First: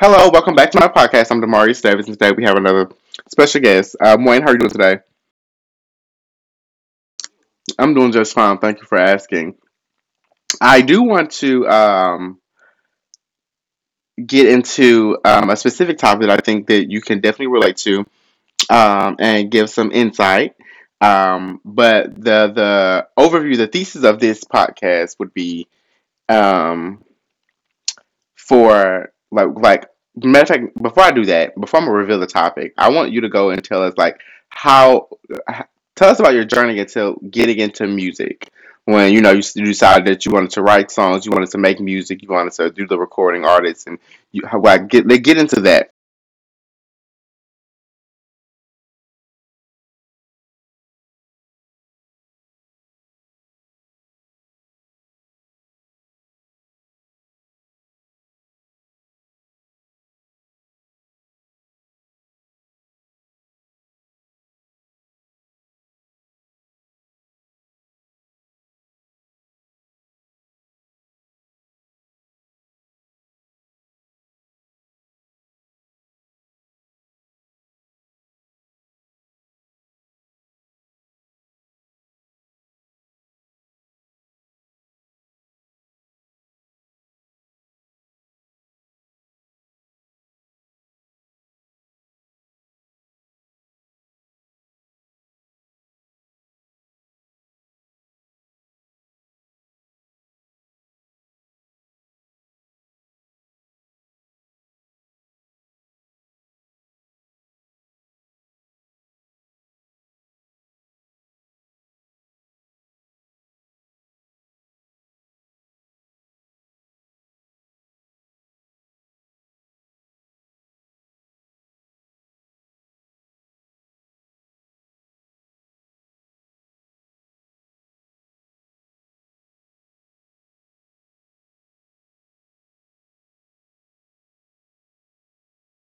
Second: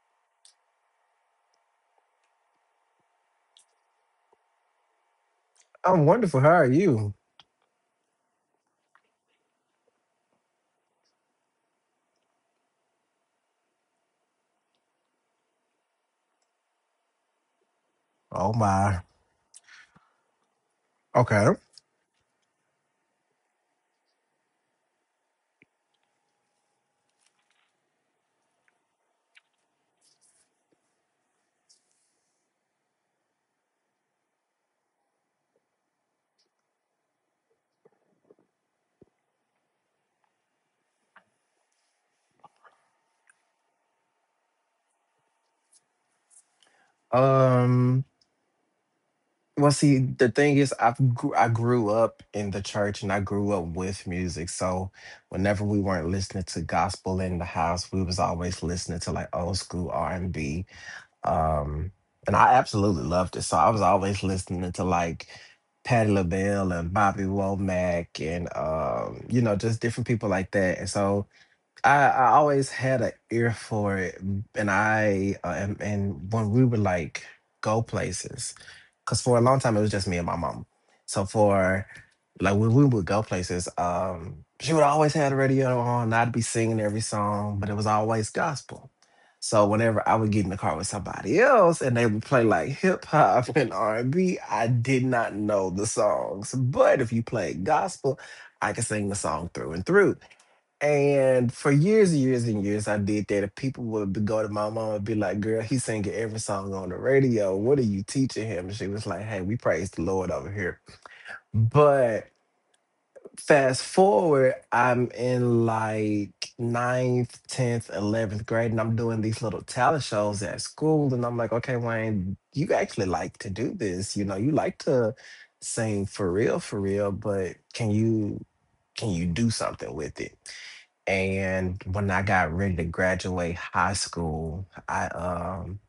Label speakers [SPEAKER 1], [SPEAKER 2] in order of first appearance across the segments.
[SPEAKER 1] Hello, welcome back to my podcast. I'm Damari Davis, and today we have another special guest. Wayne, how are you doing today?
[SPEAKER 2] I'm wonderful. How are you?
[SPEAKER 1] I'm doing just fine. Thank you for asking. I do want to get into a specific topic that I think that you can definitely relate to,
[SPEAKER 2] Oh my.
[SPEAKER 1] and give some insight.
[SPEAKER 2] Okay.
[SPEAKER 1] But the overview, the thesis of this podcast would be, um, for like matter of fact, before I do that, before I'm gonna reveal the topic, I want you to go and tell us, like, how tell us about your journey until getting into music, when you decided that you wanted to write songs, you wanted to make music, you wanted to do the recording artists, and you get into that.
[SPEAKER 2] Um. Well, see, the thing is, I grew up in the church and I grew up with music. So whenever we weren't listening to gospel in the house, we was always listening to like old school R and B. Um, and I absolutely loved it. So I was always listening to like Patti LaBelle and Bobby Womack and you know, just different people like that. And so I always had an ear for it, and when we would like go places, because for a long time it was just me and my mom. So for like when we would go places, she would always have the radio on. And I'd be singing every song, but it was always gospel. So whenever I would get in the car with somebody else and they would play like hip hop and R and B, I did not know the songs, but if you played gospel, I could sing the song through and through. And for years and years and years, I did that. And people would go to my mom and be like, "Girl, he's singing every song on the radio. What are you teaching him?" And she was like, "Hey, we praise the Lord over here." But fast forward, I'm in like ninth, 10th, 11th grade, and I'm doing these little talent shows at school. And I'm like, "Okay, Wayne, you actually like to do this. You know, you like to sing for real, but can you do something with it?" And when I got ready to graduate high school, I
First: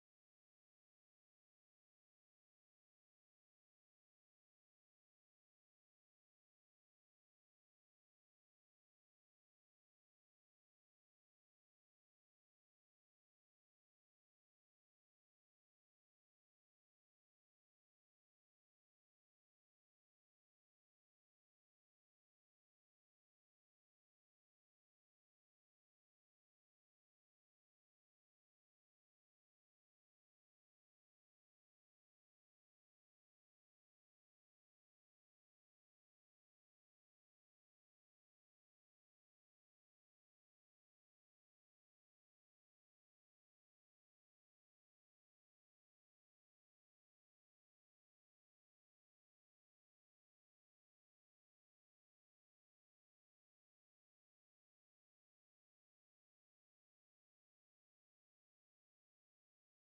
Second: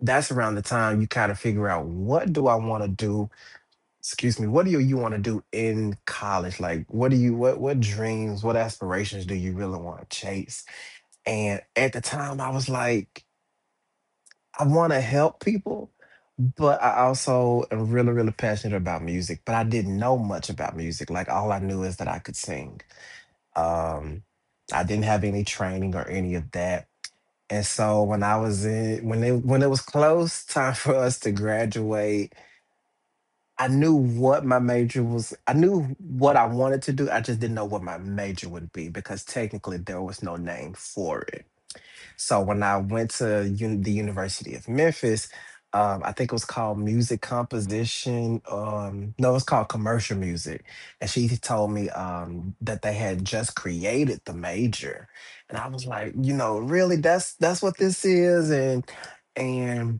[SPEAKER 2] that's around the time you kind of figure out, what do I want to do? Excuse me, what do you want to do in college? Like what do you, what dreams, what aspirations do you really want to chase? And at the time I was like, I want to help people, but I also am really, really passionate about music. But I didn't know much about music. Like all I knew is that I could sing. Um I didn't have any training or any of that. And so when I was in when it was close time for us to graduate, I knew what my major was. I knew what I wanted to do. I just didn't know what my major would be because technically there was no name for it. So when I went to the University of Memphis, I think it was called music composition. No, it's called commercial music. And she told me that they had just created the major, and I was like, you know, really, that's what this is, and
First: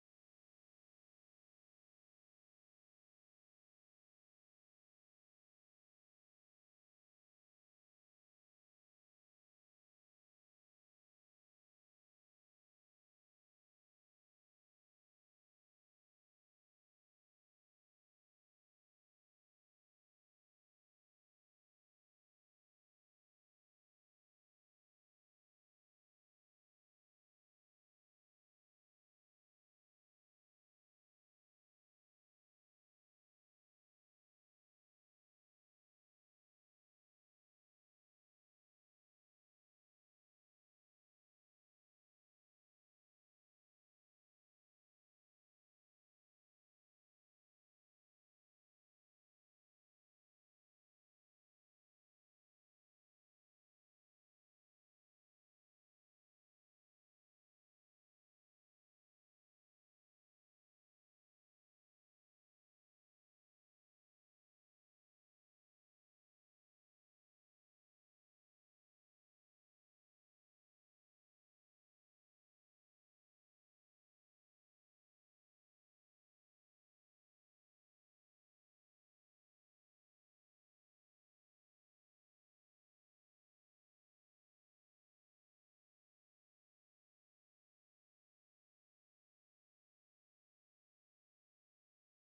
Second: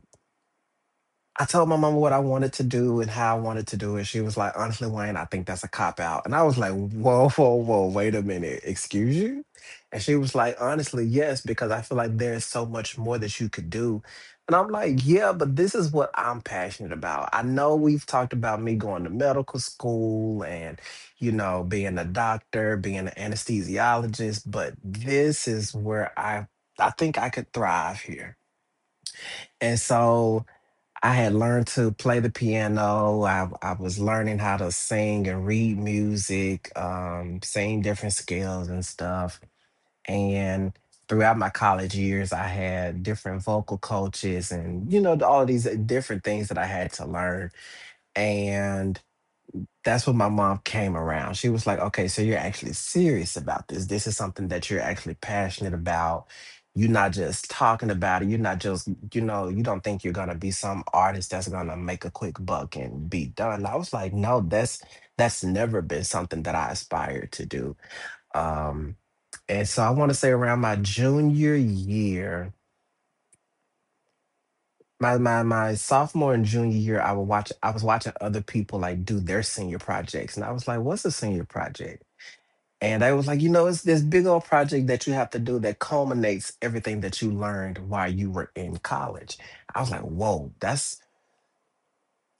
[SPEAKER 2] I told my mama what I wanted to do and how I wanted to do it. She was like, "Honestly, Wayne, I think that's a cop out." And I was like, "Whoa, whoa, whoa, wait a minute. Excuse you?" And she was like, "Honestly, yes, because I feel like there's so much more that you could do." And I'm like, "Yeah, but this is what I'm passionate about. I know we've talked about me going to medical school and, you know, being a doctor, being an anesthesiologist, but this is where I think I could thrive here." And so I had learned to play the piano. I was learning how to sing and read music, sing different scales and stuff. And throughout my college years, I had different vocal coaches and, you know, all these different things that I had to learn. And that's when my mom came around. She was like, "Okay, so you're actually serious about this. This is something that you're actually passionate about. You're not just talking about it. You're not just, you know, you don't think you're gonna be some artist that's gonna make a quick buck and be done." I was like, "No, that's never been something that I aspired to do." Um, and so I want to say around my junior year, my sophomore and junior year, I was watching other people like do their senior projects. And I was like, "What's a senior project?" And they was like, "You know, it's this big old project that you have to do that culminates everything that you learned while you were in college." I was like, "Whoa, that's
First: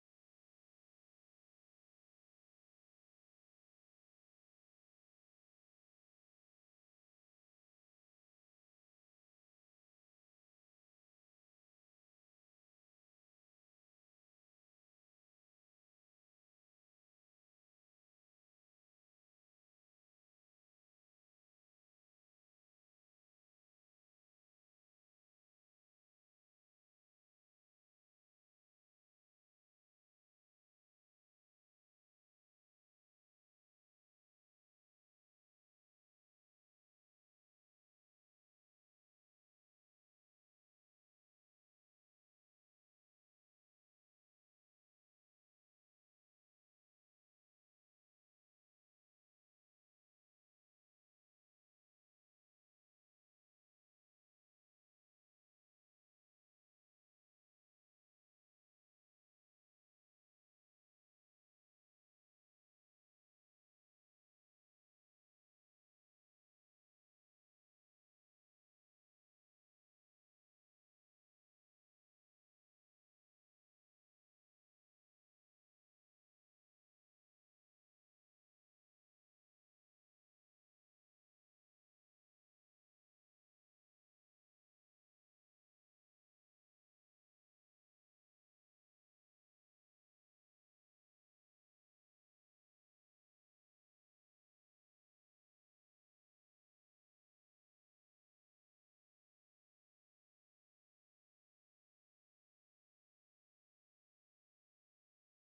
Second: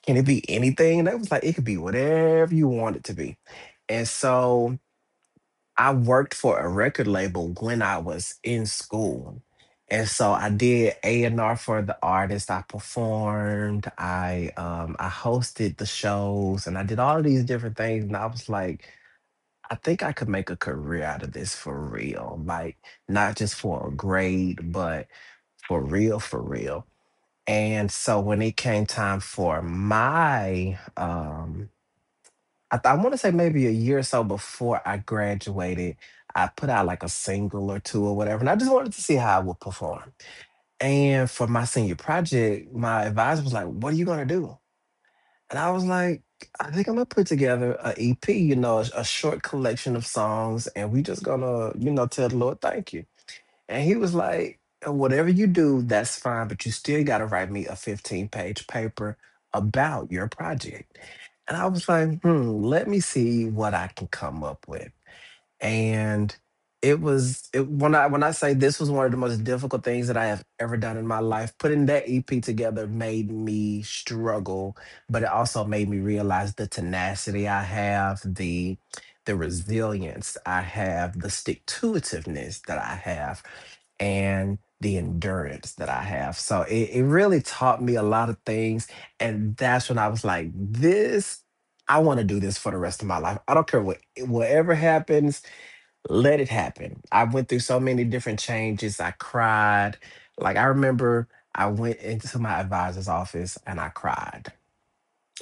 [SPEAKER 2] can it be anything?" And they was like, "It could be whatever you want it to be." And so I worked for a record label when I was in school. And so I did A and R for the artist. I performed. I hosted the shows, and I did all of these different things. And I was like, I think I could make a career out of this for real. Like, not just for a grade, but for real, for real. And so when it came time for my, I want to say maybe a year or so before I graduated, I put out like a single or two or whatever. And I just wanted to see how I would perform. And for my senior project, my advisor was like, "What are you going to do?" And I was like, I think I'm gonna put together a EP, you know, a short collection of songs, and we just gonna, you know, tell the Lord thank you. And he was like, whatever you do, that's fine, but you still gotta write me a 15-page paper about your project. And I was like, hmm, let me see what I can come up with. And when I say this was one of the most difficult things that I have ever done in my life. Putting that EP together made me struggle, but it also made me realize the tenacity I have, the resilience I have, the stick to itiveness that I have, and the endurance that I have. So it really taught me a lot of things. And that's when I was like, this, I want to do this for the rest of my life. I don't care whatever happens, let it happen. I went through so many different changes. I cried. Like I remember I went into my advisor's office and I cried.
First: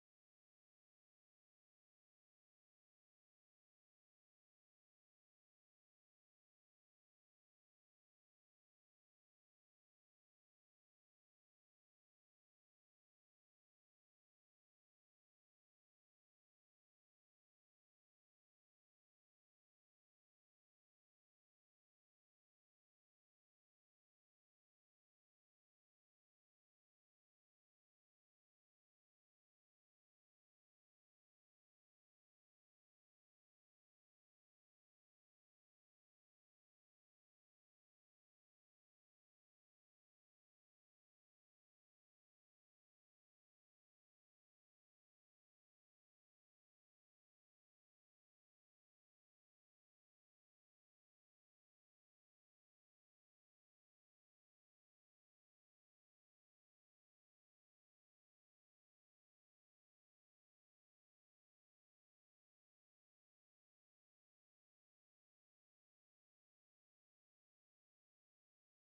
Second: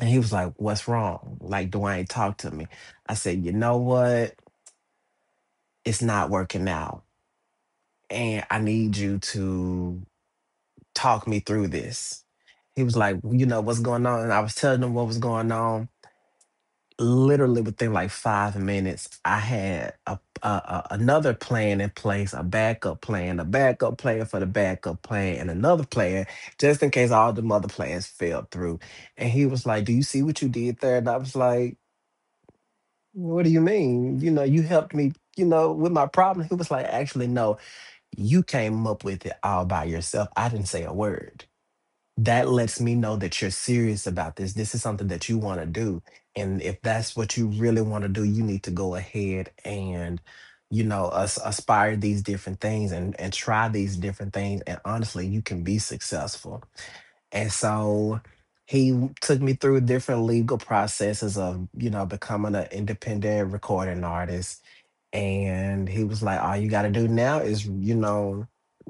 [SPEAKER 2] And he was like, "What's wrong? Like Dwayne talked to me." I said, "You know what? It's not working out. And I need you to talk me through this." He was like, "You know what's going on?" And I was telling him what was going on. Literally within like 5 minutes, I had a another plan in place, a backup plan for the backup plan, and another plan just in case all the other plans fell through. And he was like, "Do you see what you did there?" And I was like, "What do you mean? You know, you helped me." You know, with my problem, he was like, "Actually, no, you came up with it all by yourself. I didn't say a word. That lets me know that you're serious about this. This is something that you want to do. And if that's what you really want to do, you need to go ahead and, you know, us aspire these different things and, try these different things. And honestly, you can be successful." And so took me through different legal processes of, you know, becoming an independent recording artist. And he was like, all you got to do now is, you know,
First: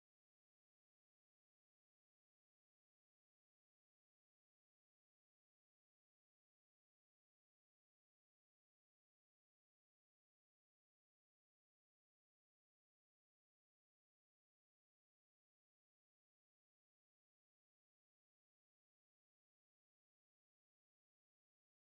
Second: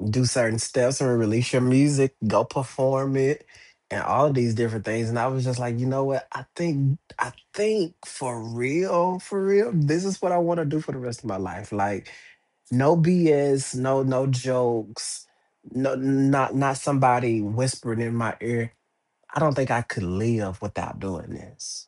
[SPEAKER 2] do certain steps and release your music, go perform it, and all of these different things. And I was just like, you know what? I think for real, this is what I want to do for the rest of my life. Like, no BS, no jokes, no, not somebody whispering in my ear. I don't think I could live without doing this.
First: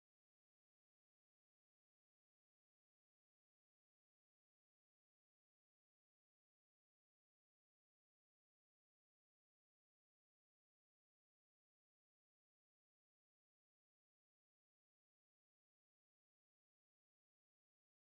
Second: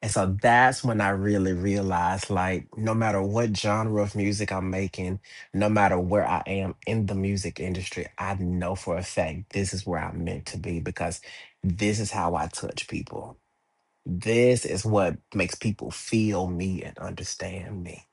[SPEAKER 2] And so that's when I really realized like, no matter what genre of music I'm making, no matter where I am in the music industry, I know for a fact this is where I'm meant to be because this is how I touch people. This is what makes people feel me and understand me.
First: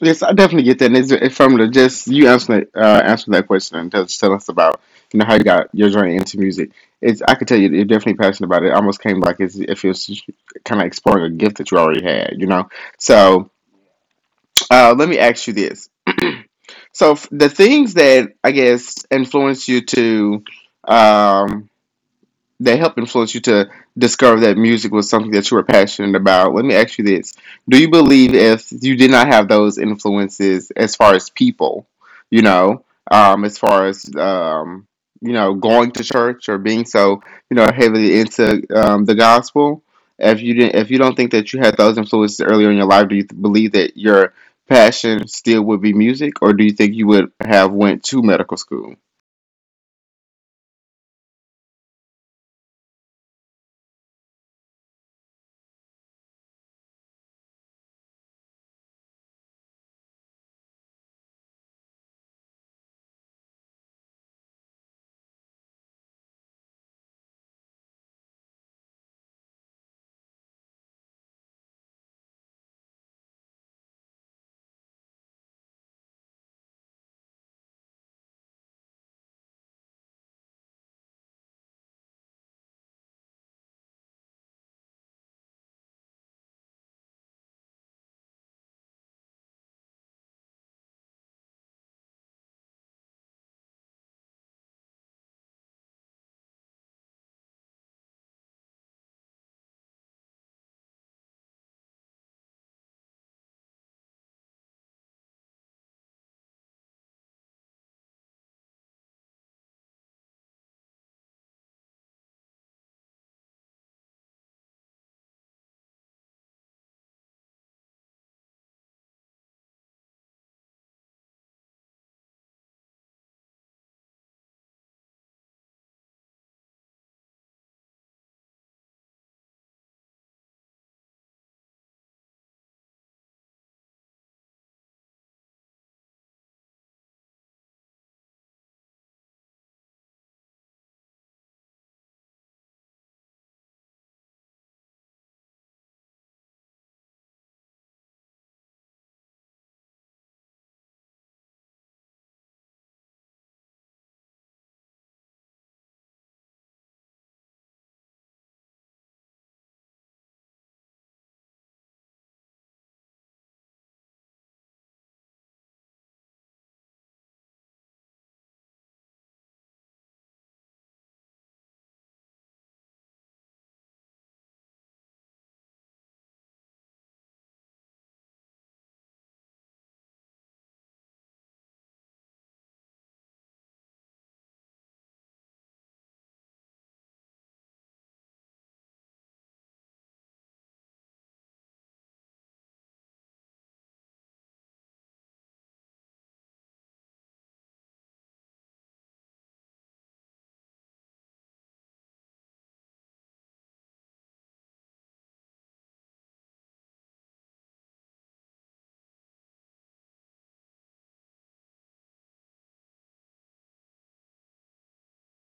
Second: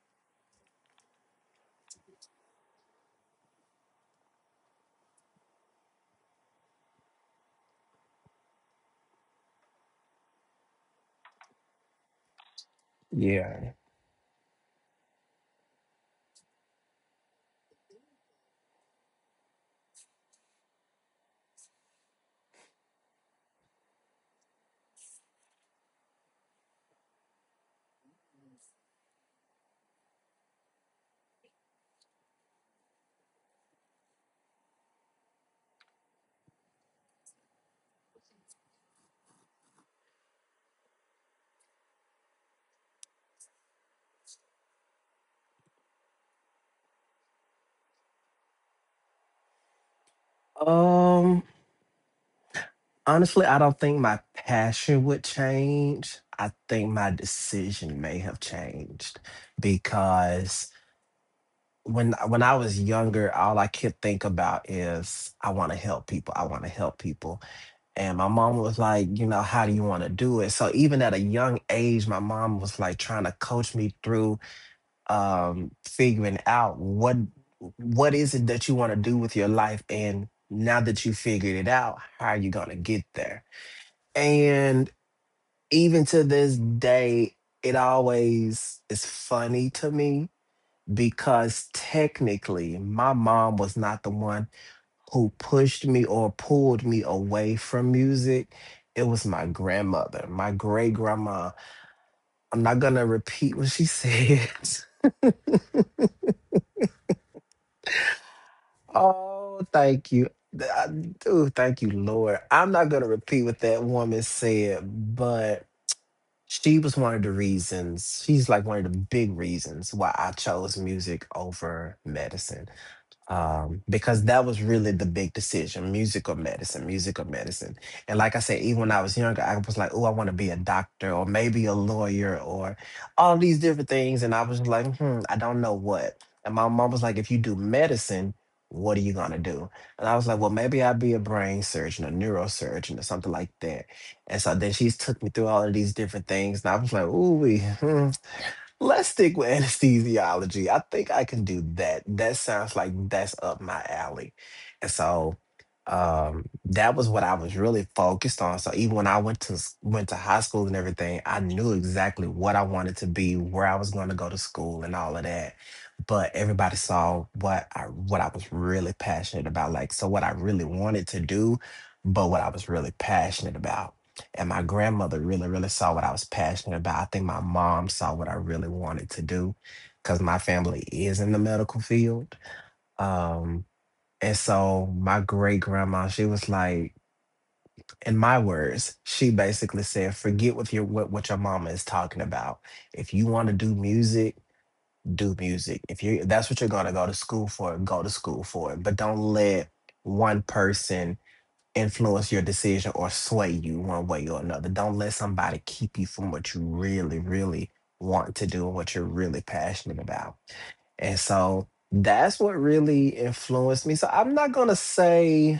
[SPEAKER 1] Yes, I definitely get that. And it's, if just you answer that question, and just tell us about, you know, how you got your journey into music. It's, I could tell, you're definitely passionate about it. It almost came like it's, if it's kind of exploring a gift that you already had, you know. So,
[SPEAKER 2] Yeah.
[SPEAKER 1] let me ask you this: so, the things that I guess influence you to, um, that helped influence you to discover that music was something that you were passionate about. Let me ask you this. Do you believe if you did not have those influences as far as people, you know, as far as, you know, going to church or being so, you know, heavily into, the gospel, if you didn't, if you don't think that you had those influences earlier in your life, do you believe that your passion still would be music, or do you think you would have went to medical school?
[SPEAKER 2] Um, honestly, I don't think my passion would change. I think my decision may have changed because when I was younger, all I could think about is I want to help people. I want to help people. And my mom was like, you know, how do you want to do it? So even at a young age, my mom was like trying to coach me through figuring out what is it that you want to do with your life, and now that you figured it out, how are you going to get there? And even to this day, it always is funny to me because technically my mom was not the one who pushed me or pulled me away from music. It was my grandmother, my great grandma. I'm not gonna repeat what she said. Oh, thank you. Dude, thank you, Lord. I'm not gonna repeat what that woman said, but she was one of the reasons. She's like one of the big reasons why I chose music over medicine, because that was really the big decision, music or medicine, music or medicine. And like I said, even when I was younger, I was like, oh, I want to be a doctor or maybe a lawyer or all these different things. And I was like, hmm, I don't know what. And my mom was like, if you do medicine, what are you going to do? And I was like, well, maybe I'll be a brain surgeon, a neurosurgeon, or something like that. And so then she took me through all of these different things. And I was like, ooh, wee, hmm. Let's stick with anesthesiology. I think I can do that. That sounds like that's up my alley. And so that was what I was really focused on. So even when I went to went to high school and everything, I knew exactly what I wanted to be, where I was going to go to school, and all of that. But everybody saw what I was really passionate about, like, so what I really wanted to do, but what I was really passionate about. And my grandmother really, really saw what I was passionate about. I think my mom saw what I really wanted to do because my family is in the medical field. Um, and so my great grandma, she was like, in my words, she basically said, forget what your what your mama is talking about. If you want to do music, do music. If you that's what you're gonna go to school for, go to school for it. But don't let one person influence your decision or sway you one way or another. Don't let somebody keep you from what you really, really want to do and what you're really passionate about. And so that's what really influenced me. So I'm not going to say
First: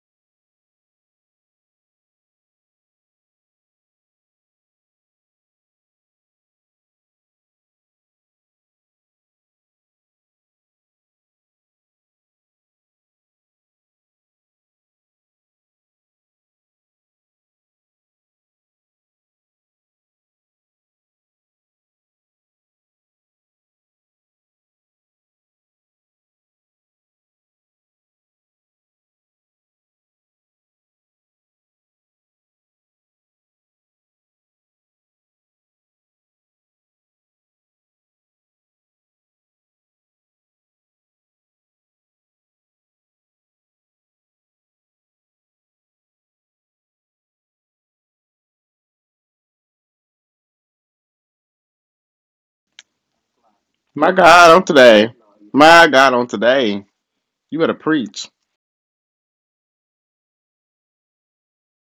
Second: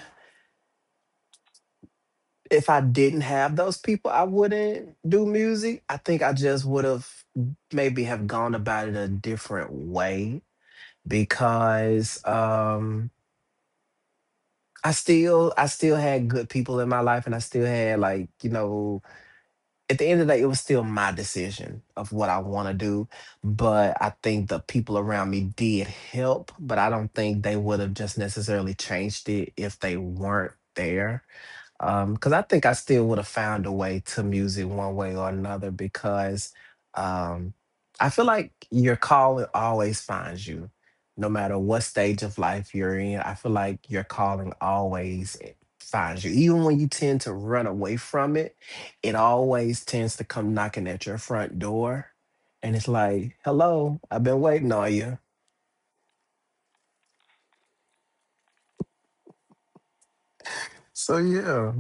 [SPEAKER 2] if I didn't have those people, I wouldn't do music. I think I just would have maybe have gone about it a different way because I still had good people in my life, and I still had, like, you know, at the end of the day, it was still my decision of what I want to do. But I think the people around me did help, but I don't think they would have just necessarily changed it if they weren't there. 'Cause Because I think I still would have found a way to music one way or another, because um I feel like your calling always finds you, no matter what stage of life you're in. I feel like your calling always finds you. Even when you tend to run away from it, it always tends to come knocking at your front door. And it's like, hello,
[SPEAKER 1] My
[SPEAKER 2] I've been
[SPEAKER 1] God, on
[SPEAKER 2] waiting on
[SPEAKER 1] today,
[SPEAKER 2] you.
[SPEAKER 1] my God, on today. You better preach.
[SPEAKER 2] So yeah,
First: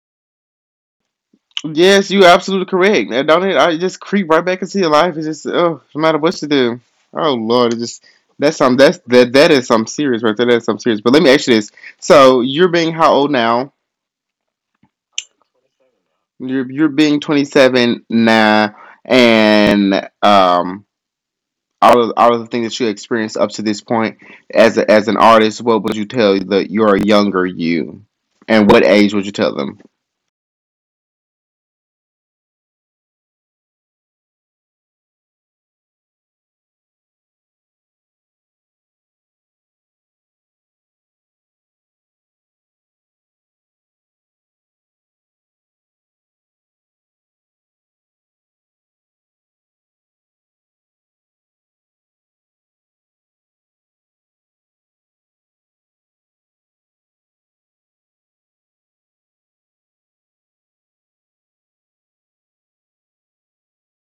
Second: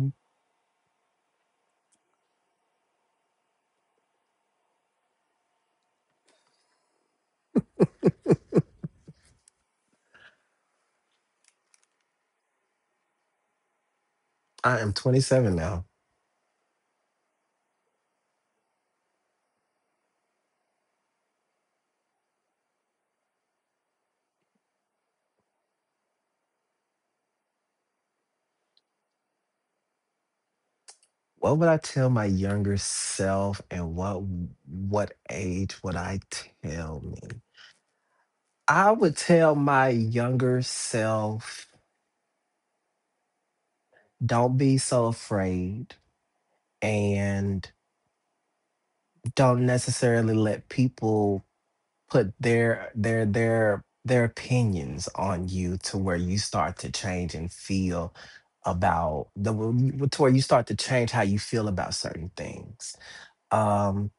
[SPEAKER 1] Yes, you absolutely correct. And don't it? I just creep right back into your life. It's just, oh, no matter what you do. Oh Lord, it just that's some that's that that is some serious right there. That is some serious. But let me ask you this: so, you're being how old now?
[SPEAKER 2] I am 27 now.
[SPEAKER 1] You're being 27 now, and, um, all of the things that you experienced up to this point as a, as an artist, what would you tell the your younger you, and what age would you tell them?
[SPEAKER 2] What would I tell my younger self, and what age would I tell me? I would tell my younger self, don't be so afraid, and don't necessarily let people put their opinions on you to where you start to change and feel about the to where you start to change how you feel about certain things. Um.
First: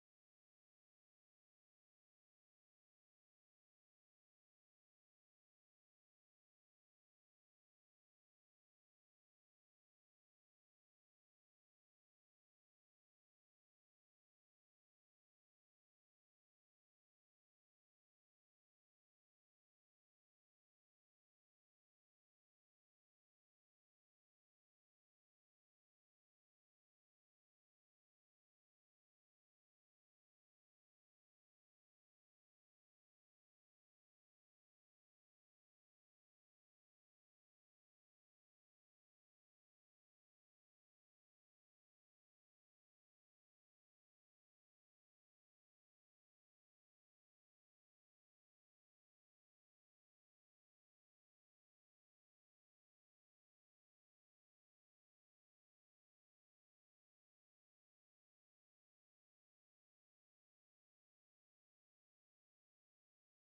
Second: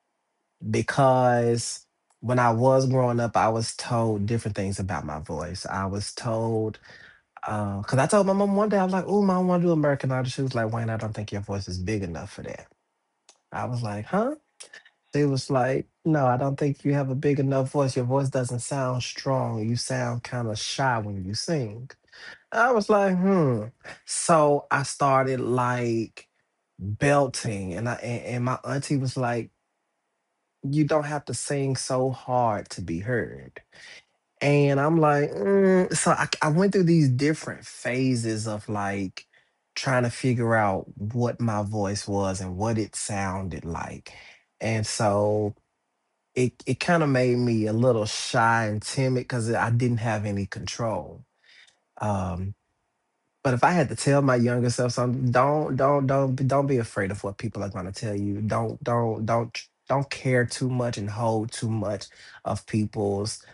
[SPEAKER 2] Because when I was growing up, I was told different things about my voice. I was told, because I told my mom one day, I was like, oh, mom, I want to do American Idol. She was like, Wayne, I don't think your voice is big enough for that. I was like, huh? She was like, no, I don't think you have a big enough voice. Your voice doesn't sound strong. You sound kind of shy when you sing. I was like, hmm. So I started like belting, and and my auntie was like, you don't have to sing so hard to be heard. And I'm like, So I went through these different phases of like trying to figure out what my voice was and what it sounded like. And so it kind of made me a little shy and timid because I didn't have any control. Um, but if I had to tell my younger self something, don't be afraid of what people are going to tell you. Don't care too much and hold too much of people's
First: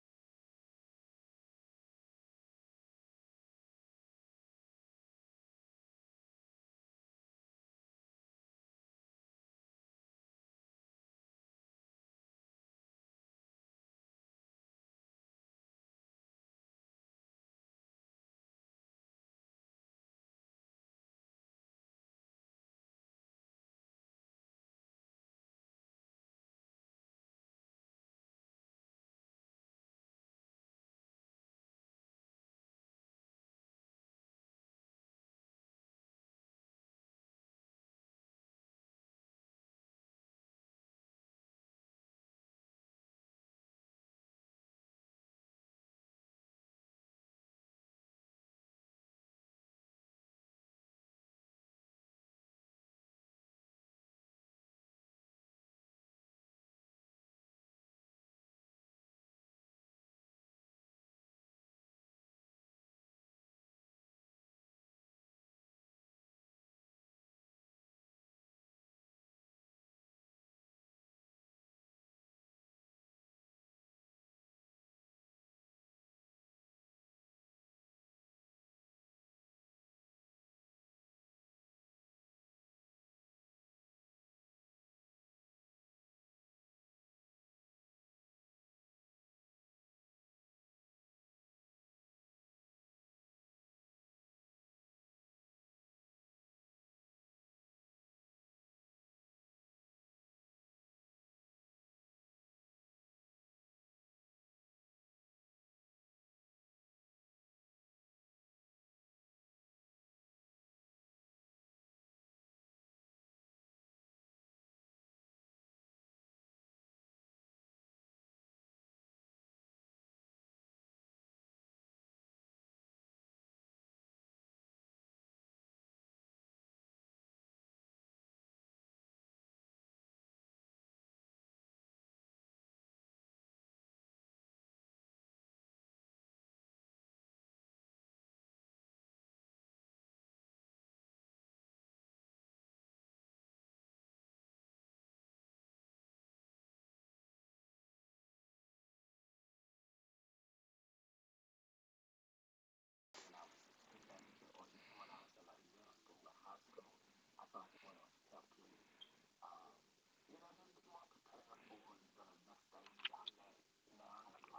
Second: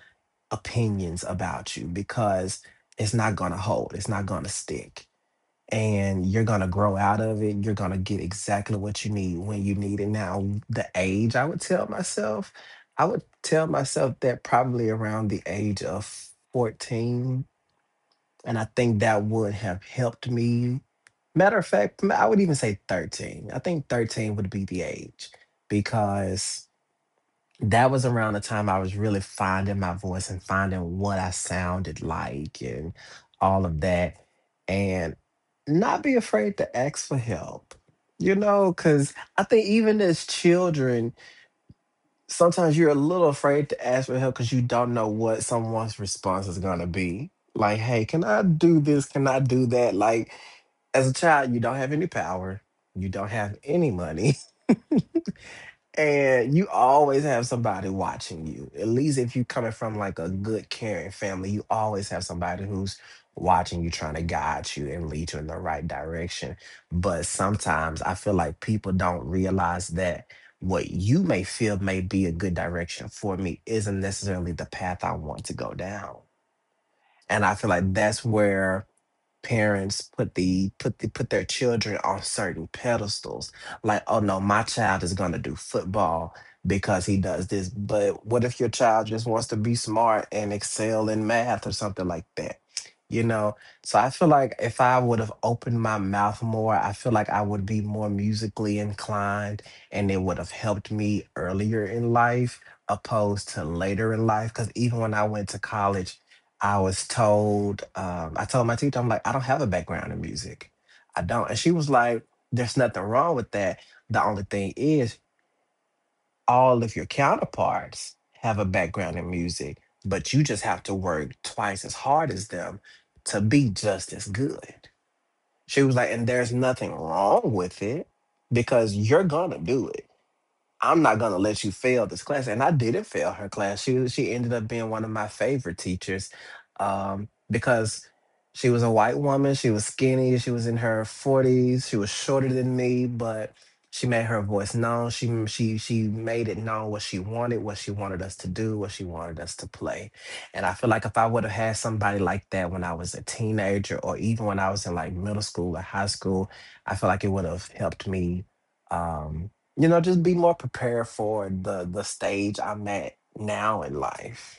[SPEAKER 2] opinions about you, because it's not going to hold. It's not going to stick. And you're going to grow out of it. You're going to get exactly what you need when you need it. Now, the age I would tell myself, I would tell myself that probably around the age of 14, and I think that would have helped me. Matter of fact, I would even say 13. I think 13 would be the age because that was around the time I was really finding my voice and finding what I sounded like and all of that. And not be afraid to ask for help, you know, because I think even as children, sometimes you're a little afraid to ask for help because you don't know what someone's response is going to be. Like, hey, can I do this? Can I do that? Like, as a child, you don't have any power, you don't have any money. And you always have somebody watching you. At least if you're coming from like a good caring family, you always have somebody who's watching you, trying to guide you and lead you in the right direction. But sometimes I feel like people don't realize that what you may feel may be a good direction for me isn't necessarily the path I want to go down. And I feel like that's where parents put the put their children on certain pedestals, like, oh no, my child is going to do football because he does this. But what if your child just wants to be smart and excel in math or something like that, you know? So I feel like if I would have opened my mouth more, I feel like I would be more musically inclined, and it would have helped me earlier in life opposed to later in life, because even when I went to college, I was told, I told my teacher, I'm like, I don't have a background in music. I don't. And she was like, there's nothing wrong with that. The only thing is, all of your counterparts have a background in music, but you just have to work twice as hard as them to be just as good. She was like, and there's nothing wrong with it because you're going to do it. I'm not gonna let you fail this class. And I didn't fail her class. She ended up being one of my favorite teachers, because she was a white woman. She was skinny. She was in her 40s. She was shorter than me, but she made her voice known. She m- She made it known what she wanted us to do, what she wanted us to play. And I feel like if I would have had somebody like that when I was a teenager, or even when I was in like middle school or high school, I feel like it would have helped me. Um, you know, just be more prepared for the stage I'm at now in life.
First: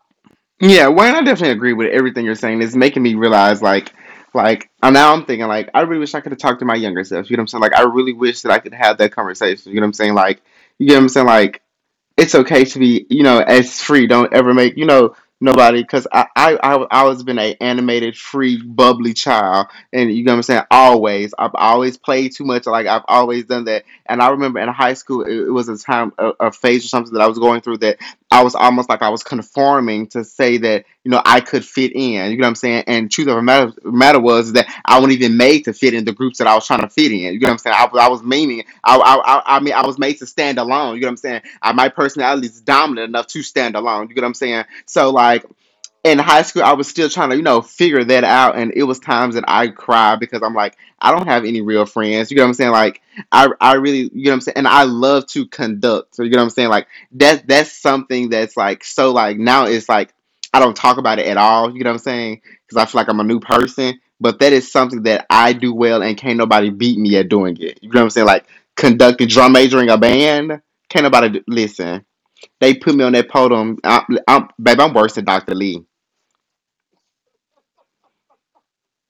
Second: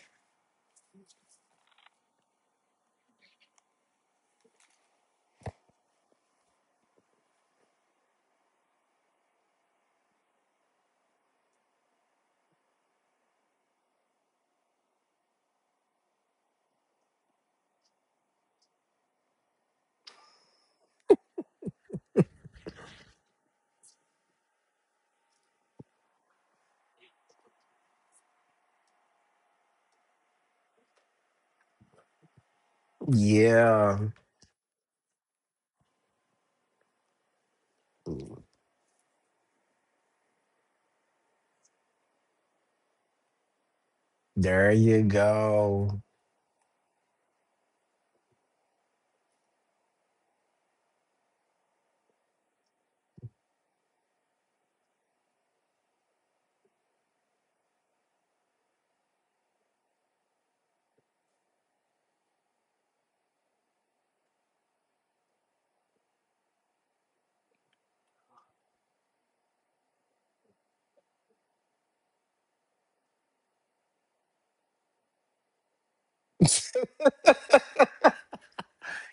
[SPEAKER 1] Yeah, well, I definitely agree with everything you're saying. It's making me realize, like, now I'm thinking, like, I really wish I could have talked to my younger self. You know what I'm saying? Like, I really wish that I could have that conversation. You know what I'm saying? Like, you get what I'm saying? Like, it's okay to be, you know, as free. Don't ever make, you know, nobody, because I always been a animated, free, bubbly child, and you know what I'm saying? Always, I've always played too much. Like, I've always done that. And I remember in high school, it was a time, a phase or something that I was going through, that I was almost like I was conforming to say that I could fit in. You know what I'm saying? And truth of the matter,
[SPEAKER 2] Yeah,
[SPEAKER 1] matter was that I wasn't even made to fit in the groups that I was trying to fit in. You know what I'm saying? I mean, I was made to stand alone. You know what I'm saying? My personality is dominant enough to stand alone. You know what I'm saying?
[SPEAKER 2] there you
[SPEAKER 1] So, like
[SPEAKER 2] go.
[SPEAKER 1] in high school, I was still trying to, figure that out. And it was times that I cried because I'm like, I don't have any real friends. You know what I'm saying? Like, I really, you know what I'm saying? And I love to conduct. So, you know what I'm saying? Like, that's something that's like, so like, now it's like, I don't talk about it at all. You know what I'm saying? Because I feel like I'm a new person. But that is something that I do well, and can't nobody beat me at doing it. You know what I'm saying? Like, conducting, drum majoring a band. Can't nobody, listen, they put me on that podium. I'm, babe, I'm worse than Dr. Lee.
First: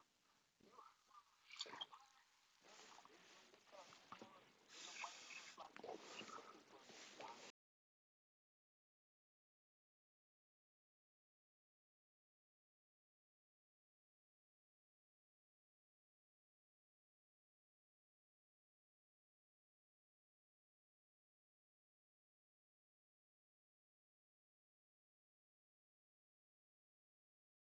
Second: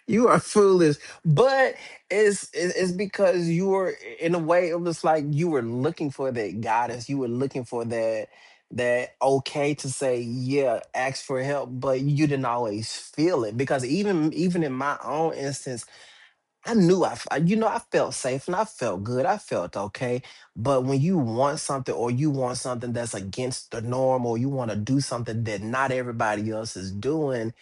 [SPEAKER 2] You are foolish, but it's because you were, in a way, it was like you were looking for that guidance. You were looking for that that okay to say, yeah, ask for help, but you didn't always feel it, because even in my own instance, I knew you know, I felt safe and I felt good. I felt okay. But when you want something, or you want something that's against the norm, or you want to do something that not everybody else is doing,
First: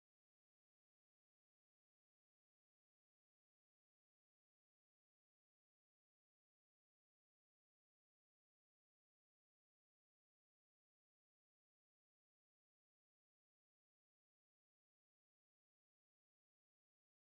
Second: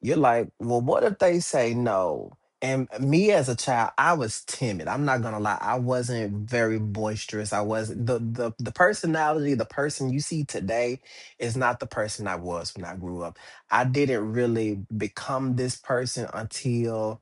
[SPEAKER 2] you're like, well, what if they say no? And me as a child, I was timid. I'm not gonna lie. I wasn't very boisterous. I wasn't the personality. The person you see today is not the person I was when I grew up. I didn't really become this person until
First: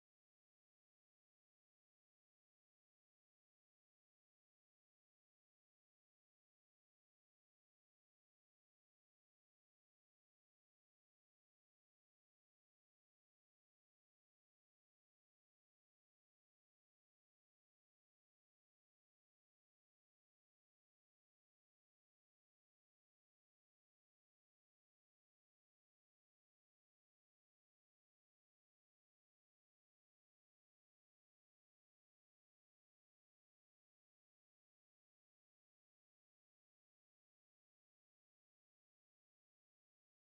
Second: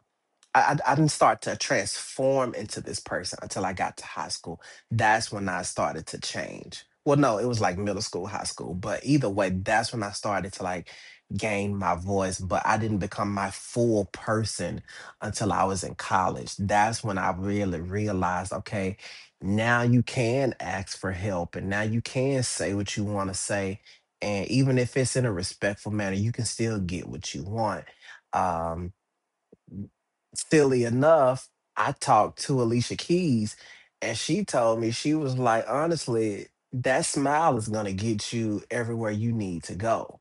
[SPEAKER 2] I didn't start to transform into this person until I got to high school. That's when I started to change. Well, no, it was like middle school, high school, but either way, that's when I started to like gain my voice. But I didn't become my full person until I was in college. That's when I really realized, okay, now you can ask for help and now you can say what you want to say. And even if it's in a respectful manner, you can still get what you want. Um, Silly enough, I talked to Alicia Keys and she told me, she was like, honestly, that smile is going to get you everywhere you need to go,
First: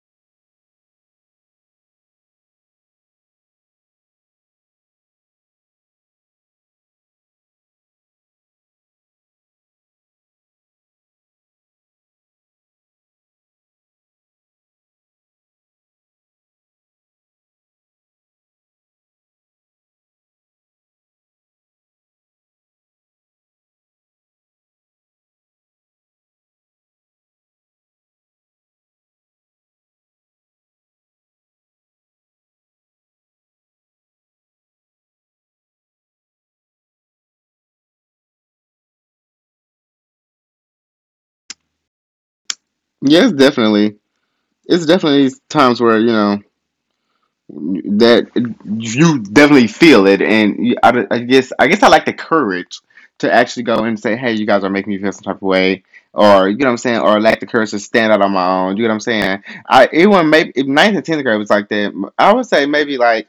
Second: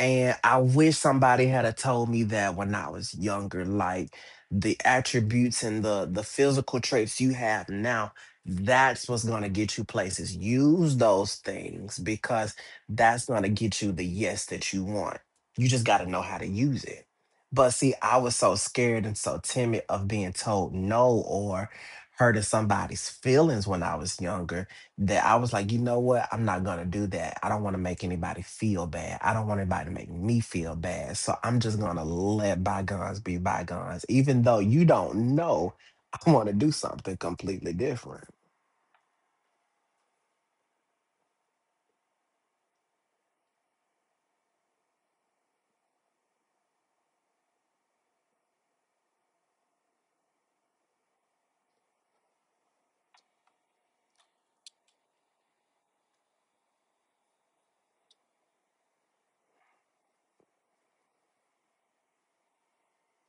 [SPEAKER 2] and I wish somebody had a told me that when I was younger, like the attributes and the physical traits you have now, that's what's gonna get you places. Use those things because that's gonna get you the yes that you want. You just gotta know how to use it. But see, I was so scared and so timid of being told no or hurting somebody's feelings when I was younger that I was like, you know what? I'm not gonna do that. I don't want to make anybody feel bad. I don't want anybody to make me feel bad. So I'm just gonna let bygones be bygones, even though you don't know I want to do something completely different.
[SPEAKER 1] Yes, definitely. It's definitely times where you know that you definitely feel it, and I guess, I like the courage to actually go and say, "Hey, you guys are making me feel some type of way," or you know what I'm saying, or lack the courage to stand out on my own. You know what I'm saying? I it was maybe, if ninth and tenth grade was like that. I would say maybe, like,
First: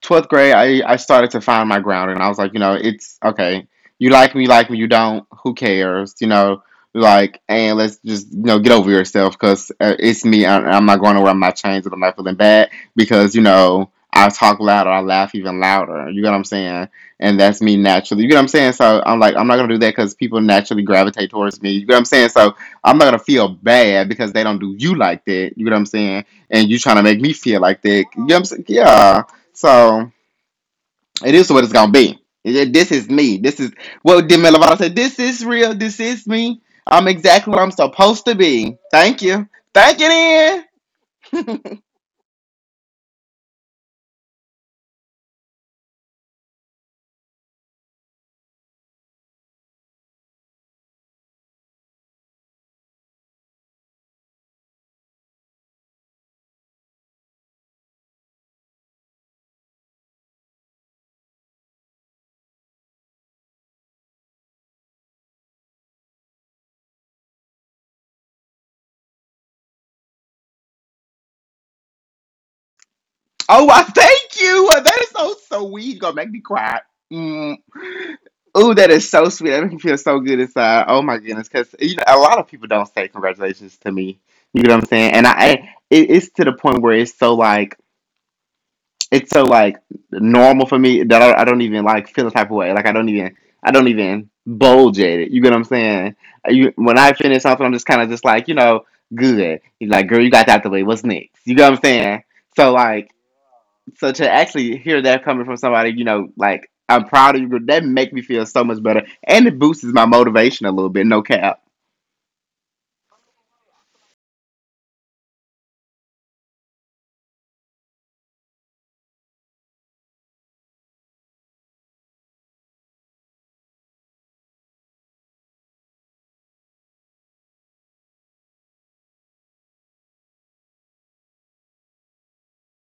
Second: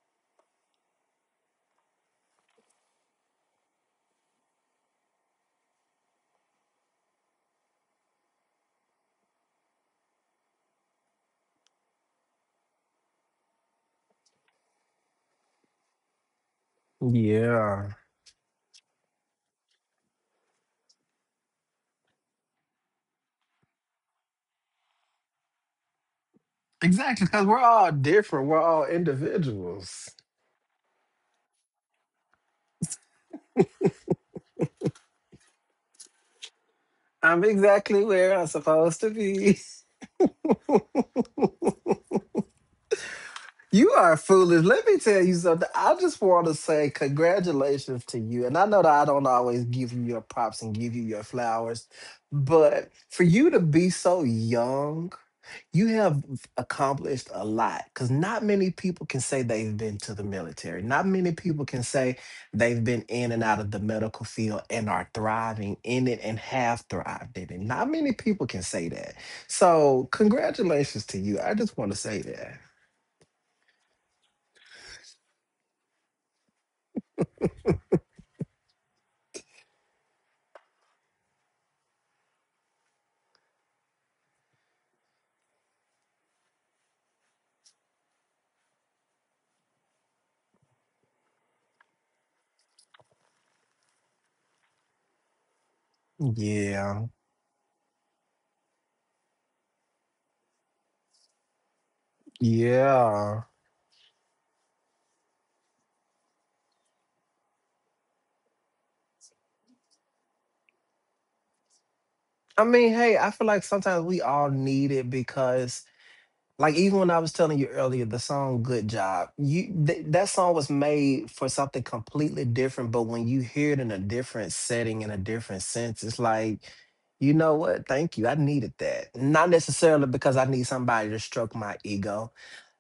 [SPEAKER 1] 12th grade, I started to find my ground, and I was like, you know, it's okay. You like me, you like me. You don't. Who cares? You know, like, and let's just get over yourself because, it's me. I'm not going nowhere. I'm not changing. I'm not feeling bad because, you know, I talk louder. I laugh even louder. You get what I'm saying? And that's me
[SPEAKER 2] Yeah,
[SPEAKER 1] naturally. You get what I'm saying? So I'm like, I'm not gonna do that because people naturally gravitate towards me. You get what I'm saying? So I'm not gonna feel bad because they don't do you like that. You get what I'm saying? And you trying to make
[SPEAKER 2] exactly.
[SPEAKER 1] me
[SPEAKER 2] Because
[SPEAKER 1] feel
[SPEAKER 2] we're
[SPEAKER 1] like
[SPEAKER 2] all
[SPEAKER 1] that. You get what I'm
[SPEAKER 2] different. We're
[SPEAKER 1] saying?
[SPEAKER 2] all
[SPEAKER 1] Yeah, so
[SPEAKER 2] individuals.
[SPEAKER 1] it is what it's gonna be. Yeah, this is me. This is what Demi Lovato said. This is real. This is me. I'm
[SPEAKER 2] I'm
[SPEAKER 1] exactly what I'm
[SPEAKER 2] exactly
[SPEAKER 1] supposed to
[SPEAKER 2] where I'm
[SPEAKER 1] be.
[SPEAKER 2] supposed to
[SPEAKER 1] Thank you.
[SPEAKER 2] be.
[SPEAKER 1] Thank you, then.
[SPEAKER 2] You are foolish. Let me tell you something. I just want to say congratulations to you. And I know that I don't always give you your props and give you your flowers, but for you to be so young, you have accomplished a lot because not many people can say they've been to the military. Not many people can say they've been in and out of the medical field and are thriving in it and have thrived in it. Not many people can say that. So, congratulations to you. I just want to say that.
[SPEAKER 1] Oh, I thank you. Well, that is so so sweet. You're gonna make me cry. Mm. Ooh, that is so sweet. That makes me feel so good inside. Oh my goodness, because, you know, a lot of people don't say congratulations to me. You know what I'm saying? And it's to the point where it's so like normal for me, that I don't even, like, feel the type of way. Like, I don't even bulge at it. You get what I'm saying? When
[SPEAKER 2] Yeah.
[SPEAKER 1] I finish something, I'm just kind of just like, good. You're like, girl, you got that the way. What's next? You get what I'm saying? So like
[SPEAKER 2] Yeah.
[SPEAKER 1] so to actually hear that coming from somebody, you know, like, I'm proud of you, that make me feel so much better, and it boosts my motivation a little bit. No cap.
[SPEAKER 2] I mean, hey, I feel like sometimes we all need it because like even when I was telling you earlier, the song Good Job, that song was made for something completely different, but when you hear it in a different setting in a different sense, it's like, you know what? Thank you. I needed that. Not necessarily because I need somebody to stroke my ego.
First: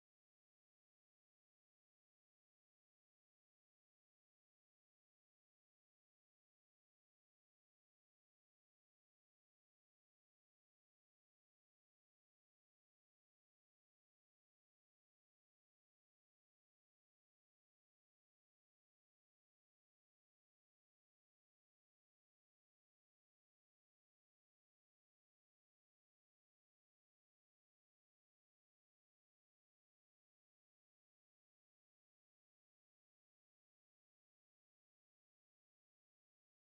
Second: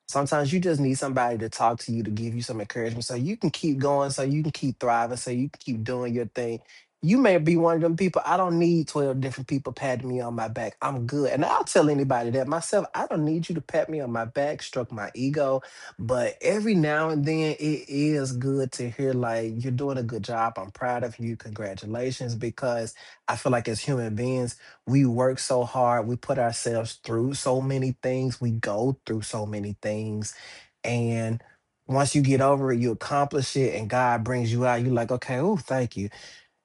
[SPEAKER 2] Sometimes you just need somebody to talk to you to give you some encouragement so you can keep going, so you can keep thriving, so you can keep doing your thing. You may be one of them people. I don't need 12 different people patting me on my back. I'm good. And I'll tell anybody that myself. I don't need you to pat me on my back, stroke my ego. But every now and then it is good to hear, like, you're doing a good job. I'm proud of you. Congratulations. Because I feel like as human beings, we work so hard, we put ourselves through so many things, we go through so many things. And once you get over it, you accomplish it, and God brings you out. You're like, okay, oh, thank you.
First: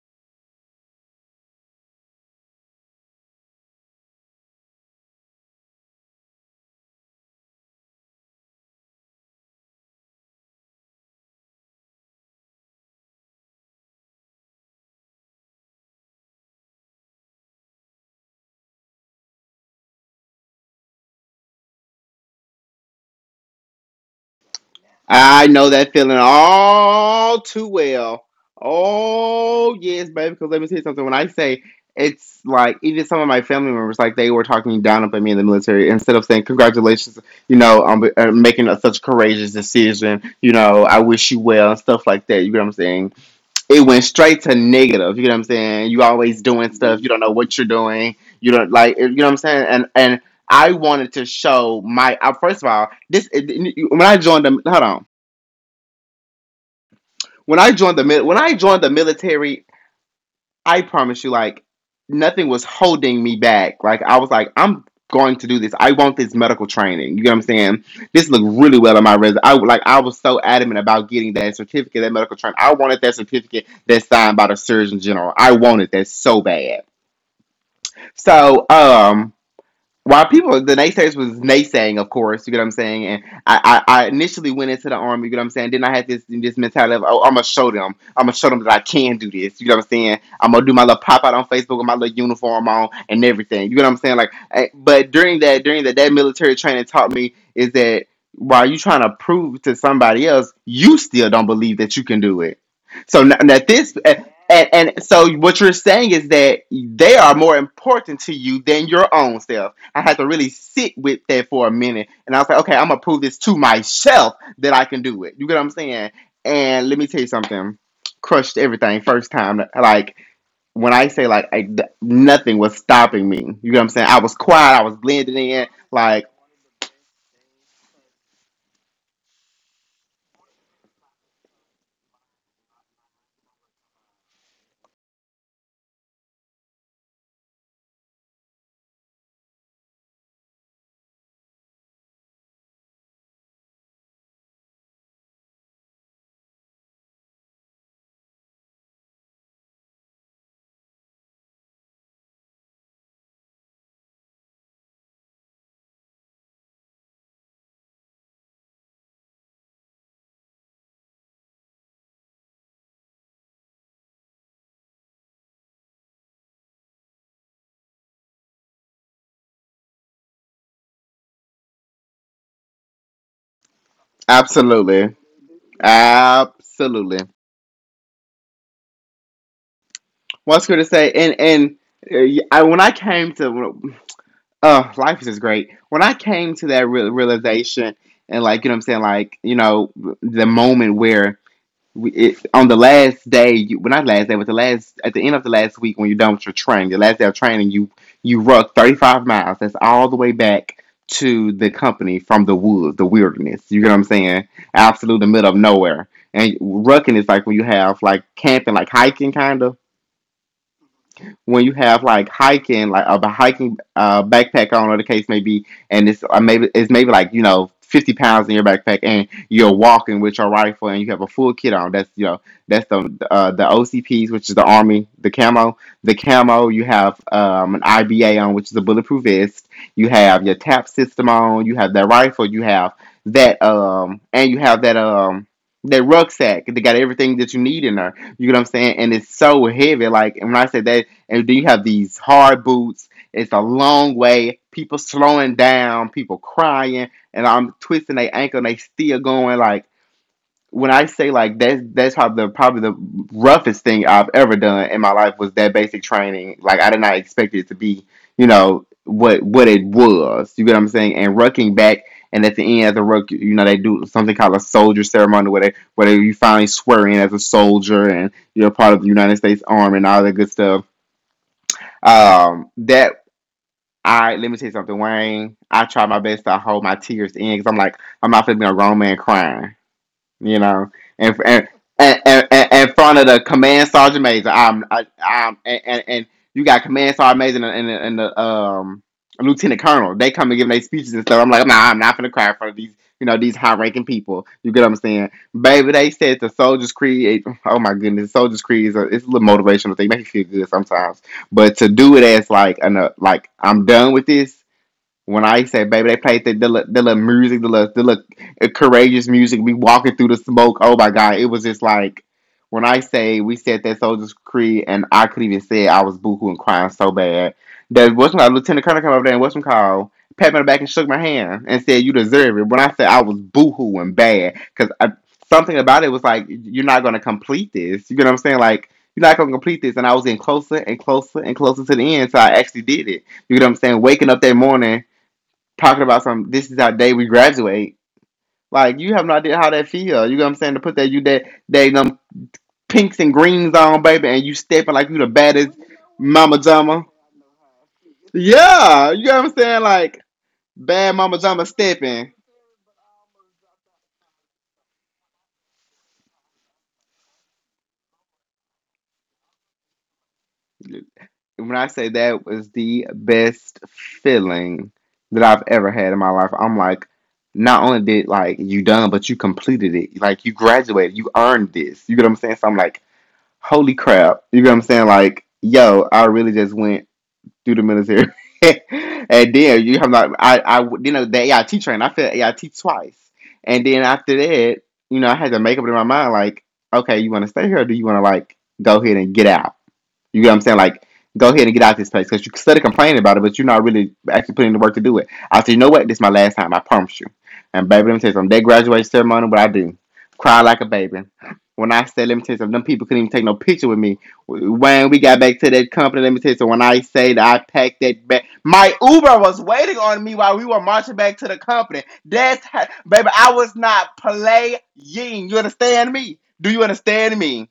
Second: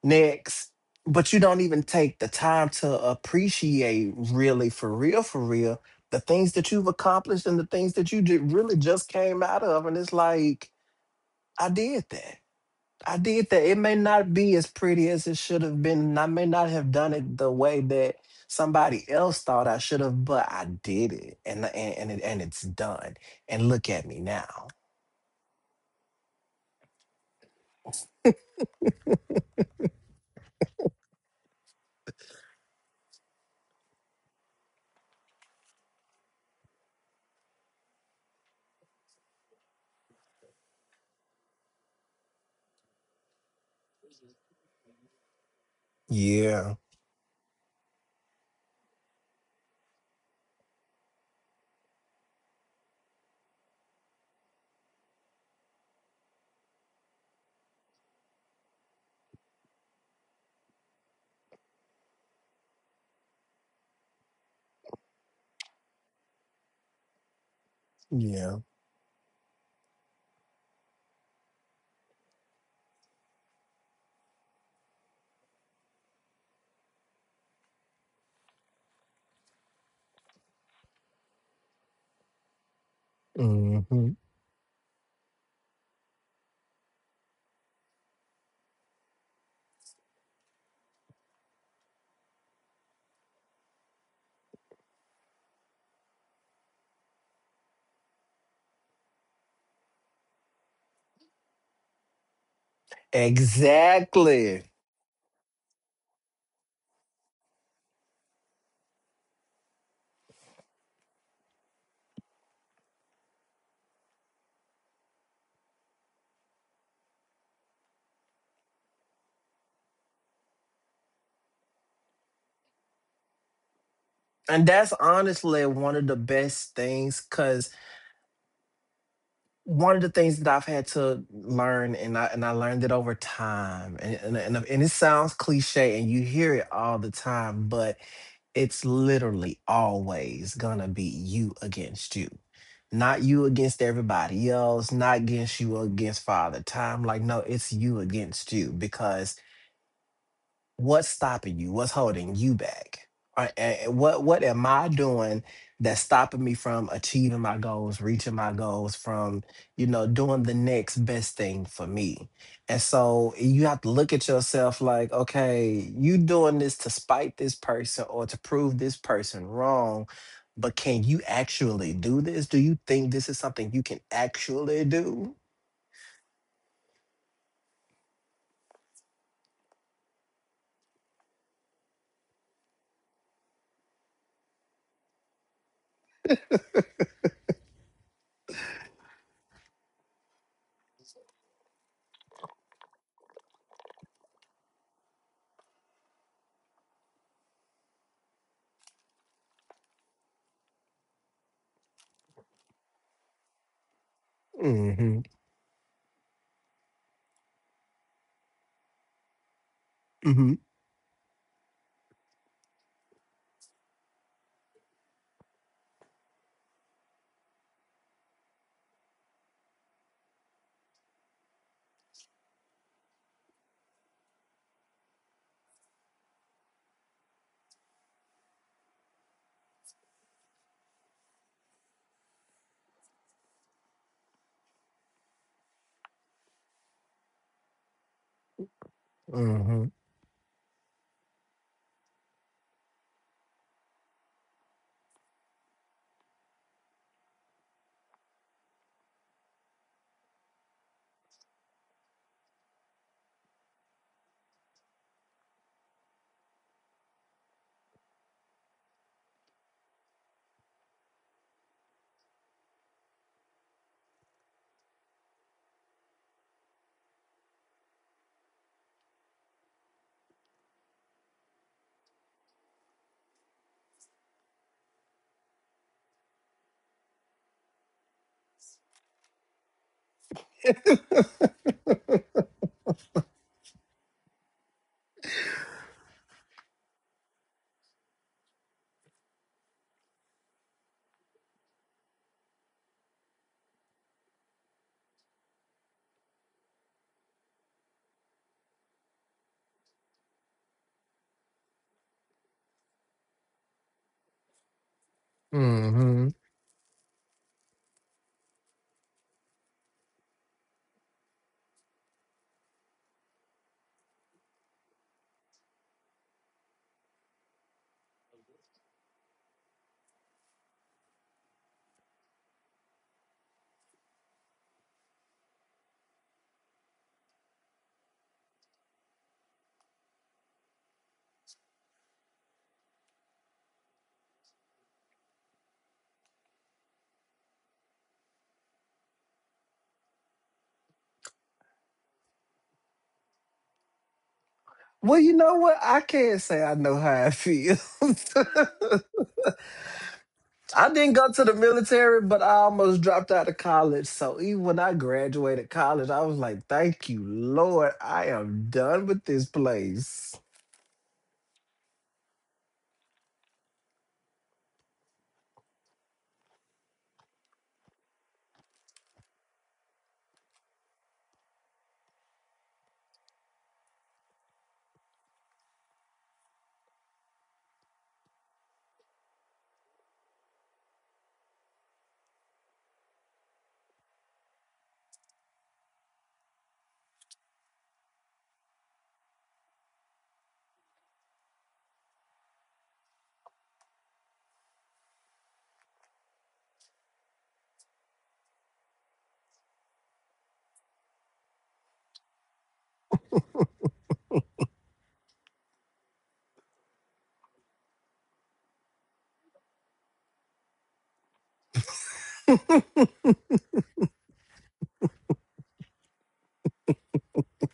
[SPEAKER 2] Next. But you don't even take the time to appreciate, really, for real, the things that you've accomplished and the things that you really just came out of. And it's like, I did that. I did that. It may not be as pretty as it should have been, and I may not have done it the way that somebody else thought I should have, but I did it, and and it's done. And look at me now.
[SPEAKER 1] I know that feeling all too well. Oh yes, baby. Because let me tell you something. When I say, it's like, even some of my family members, like, they were talking down about me in the military instead of saying congratulations, you know, on, making such a courageous decision. You know, I wish you well, and stuff like that. You get what I'm saying? It went straight to negative. You get what I'm saying? You always
[SPEAKER 2] Yeah,
[SPEAKER 1] doing stuff. You don't know what you're doing. You don't like. You know what I'm saying? And I wanted to show my. First of all, this when I joined them. Hold on. When I joined the military, I promise you, like, nothing was holding me back. Like, I was like, I'm going to do this. I want this medical training. You know what I'm saying? This
[SPEAKER 2] yeah.
[SPEAKER 1] looked really well on my resume. I was so adamant about getting that certificate, that medical training. I wanted that certificate that's signed by the Surgeon General. I wanted that so bad. So while people the naysayers was naysaying, of course, you get what I'm saying. And I
[SPEAKER 2] Hmm.
[SPEAKER 1] initially went into the army, you get what I'm saying. Then I had this mentality of, oh, I'm gonna show them, I'm gonna show them that I can do this. You get what I'm saying? I'm gonna do my little pop out on Facebook with my little uniform on and everything. You get what I'm saying? Like, but during that that military training taught me is that while you are trying to prove to somebody else, you still don't believe that you can do it. So now, now this. And,
[SPEAKER 2] Exactly.
[SPEAKER 1] and and so what you're saying is that they are more important to you than your own self. I had to really sit with that for a minute. And I was like, okay, I'm gonna prove this to myself that I can do it. You get what I'm saying? And let me tell you something. Crushed everything first time. Like when I say nothing was stopping me. You get what I'm saying? I was
[SPEAKER 2] And
[SPEAKER 1] quiet. I
[SPEAKER 2] that's
[SPEAKER 1] was blending
[SPEAKER 2] honestly
[SPEAKER 1] in.
[SPEAKER 2] one of the
[SPEAKER 1] Like
[SPEAKER 2] best things because one of the things that I've had to learn, and I learned it over time, and and it sounds cliche, and you hear it all the time, but it's literally always gonna be you against you. Not you against everybody else, not against you against Father Time. Like, no, it's you against you. Because what's stopping you, what's holding you back? Or what am I doing that's stopping me from achieving my goals, reaching my goals, from you know doing the next best thing for me? And so you have to look at yourself like, okay, you doing this to spite this person or to prove this person wrong, but can you actually do this? Do you think this is something you can actually
[SPEAKER 1] absolutely,
[SPEAKER 2] do?
[SPEAKER 1] absolutely. What's good to say? When I came to life is just great. When I came to that real realization and like you know what I'm saying, like you know the moment where on the last day, you, well, not last day, but the last at the end of the last week when you're done with your training, the last day of training, you ruck 35 miles. That's all the way back to the company from the woods, the wilderness. You get what I'm saying?
[SPEAKER 2] Mhm.
[SPEAKER 1] Absolute the middle of nowhere. And rucking is like when you have like camping, like hiking, kind of
[SPEAKER 2] Mhm.
[SPEAKER 1] when you have like hiking, like a hiking backpack on, or the case may be, and it's maybe it's maybe like you know 50 pounds in your backpack, and you're walking with your rifle, and you have a full kit on. That's you know that's the OCPs, which is the army, the camo, the camo. You have an IBA on, which is a bulletproof vest. You have your tap system on. You have that rifle. You have that That rucksack, they got everything that you need in there. You know what I'm saying? And it's so
[SPEAKER 2] Mhm.
[SPEAKER 1] heavy. Like and when I say that and then you have these hard boots. It's a long way. People slowing down, people crying, and I'm twisting their ankle and they still going. Like when I say like that's probably the roughest thing I've ever done in my life was that basic training. Like I did not expect it to be, you know, what it was. You get what I'm saying? And rucking back and at the end of the ruck, you know, they do something called a soldier ceremony where you finally swear in as a soldier and you're a part of the United States Army and all that good stuff that I let me tell you something, Wayne. I try my best to hold my tears in because I'm like, I'm not gonna be a grown man crying you know, and and and, and, in front of the command sergeant major. I'm I, I'm and you got command sergeant major and and the lieutenant colonel. They come and give their speeches and stuff. I'm like, nah, I'm not gonna cry in front of these. You know these high-ranking people. You get what I'm saying, baby. They said the Soldiers Creed. Oh my goodness, Soldiers Creed is a, it's a little motivational thing. Make you feel good sometimes, but to do it as like, like I'm done with this when I say, baby, they
[SPEAKER 2] Mhm.
[SPEAKER 1] played the little music, the little courageous music, we walking through the smoke. Oh my God, it was just like, when I say we said that Soldier's Creed and I could even say it, I was boohoo and crying so bad. That what's my Lieutenant Colonel came over there and what's my call? Pat me on the back and shook my hand and said, you deserve it. When I said I was boohoo and bad, because something about it was like, you're not going to complete this. You know what I'm saying? Like, you're not gonna complete this. And I was getting closer and closer and closer to the end, so I actually did it. You know what I'm saying? Waking up that morning talking about some this is our day we graduate. Like you have no idea how that feel. You know what I'm saying? To put that you that they them pinks and greens on, baby, and you stepping like you
[SPEAKER 2] Well,
[SPEAKER 1] the
[SPEAKER 2] you know
[SPEAKER 1] baddest
[SPEAKER 2] what? I can't
[SPEAKER 1] mama
[SPEAKER 2] say I know
[SPEAKER 1] jama.
[SPEAKER 2] how I feel.
[SPEAKER 1] Yeah, you know what I'm saying? Like
[SPEAKER 2] I didn't
[SPEAKER 1] bad
[SPEAKER 2] go
[SPEAKER 1] mama
[SPEAKER 2] to the
[SPEAKER 1] jama
[SPEAKER 2] military,
[SPEAKER 1] stepping.
[SPEAKER 2] but I almost dropped out of college. So even when I graduated college, I was like, thank you, Lord. I am done with this place.
[SPEAKER 1] When I say that was the best feeling that I've ever had in my life. I'm like, not only did like you done, but you completed it. Like you graduated, you earned this. You get what I'm saying? So I'm like, holy crap. You get what I'm saying? Like, yo, I really just went through the military. And then you have not I I you know the AIT train. I failed AIT twice. And then after that, you know, I had to make up in my mind like, okay, you want to stay here or do you want to like go ahead and get out? You get what I'm saying? Like, go ahead and get out of this place because you can study complaining about it, but you're not really actually putting in the work to do it. I said, you know what? This is my last time. I promise you. And baby, let me tell you something. That graduation ceremony, what I do, cry like a baby. When I say, let me tell you something, them people couldn't even take no picture with me. When we got back to that company, let me tell you something. When I say that I packed that bag, my Uber was waiting on me while we were marching back to the company. That's how, baby, I was not playing. You understand me? Do you understand me?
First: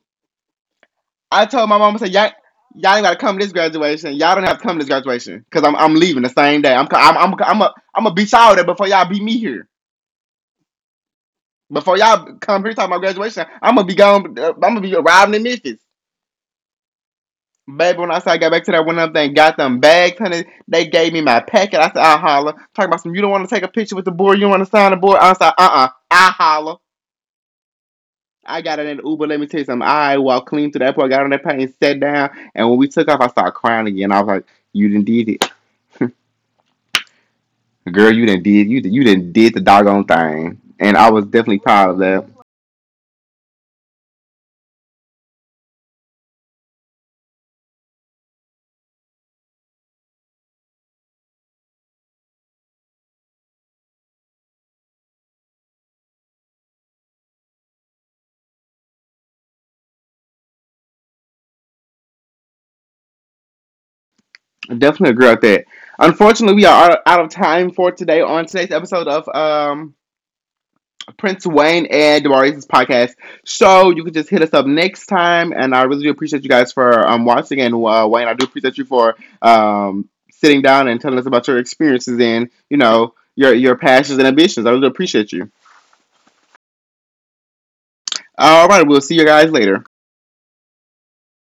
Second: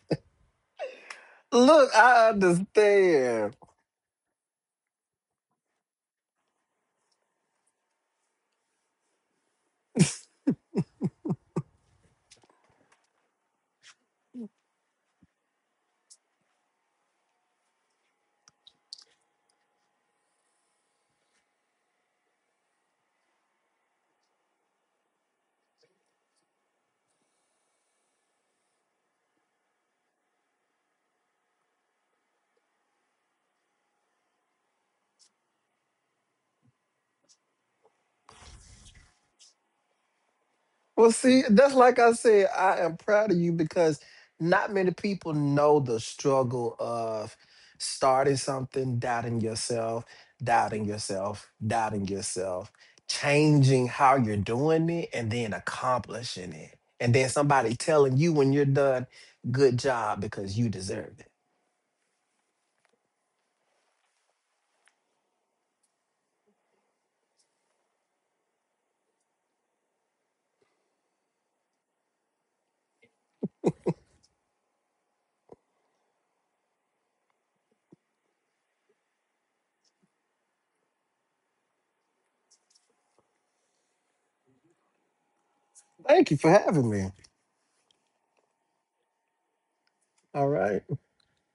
[SPEAKER 1] I told my
[SPEAKER 2] Look,
[SPEAKER 1] mom, I said,
[SPEAKER 2] I
[SPEAKER 1] y'all, y'all ain't got to come to this
[SPEAKER 2] understand.
[SPEAKER 1] graduation. Y'all don't have to come to this graduation because I'm leaving the same day. I'm, co- I'm a, I'm gonna beat y'all there before y'all beat me here. Before y'all come here talking about graduation, I'm gonna be gone. I'm gonna be arriving in Memphis. Baby, when I said I got back to that one other thing, got them bags, honey. They gave me my packet. I said, I holler. Talking about some, you don't want to take a picture with the board, you don't want to sign the board. I said, I holler. I got in an Uber. Let me tell you something. I walked clean through the airport, got on that plane, sat down, and when we took off, I started crying again. I was like, you didn't did it. Girl, you didn't did you you didn't did the doggone thing, and I
[SPEAKER 2] Well,
[SPEAKER 1] was
[SPEAKER 2] see,
[SPEAKER 1] definitely
[SPEAKER 2] that's
[SPEAKER 1] proud of
[SPEAKER 2] like I
[SPEAKER 1] that.
[SPEAKER 2] said, I am proud of you because not many people know the struggle of starting something, doubting yourself, doubting yourself, doubting yourself, changing how you're doing it, and then accomplishing it. And then somebody telling you when you're done, good job, because you deserve it.
[SPEAKER 1] Definitely agree with that. Unfortunately, we are out of time for today on today's episode of Prince Wayne and Demaris's podcast. So you can just hit us up next time, and I really do appreciate you guys for watching. And Wayne, I do appreciate you for sitting down and telling us about your experiences and you know your passions and ambitions. I really appreciate you.
[SPEAKER 2] Thank you for having me.
[SPEAKER 1] All right, we'll see you guys later.
[SPEAKER 2] All right.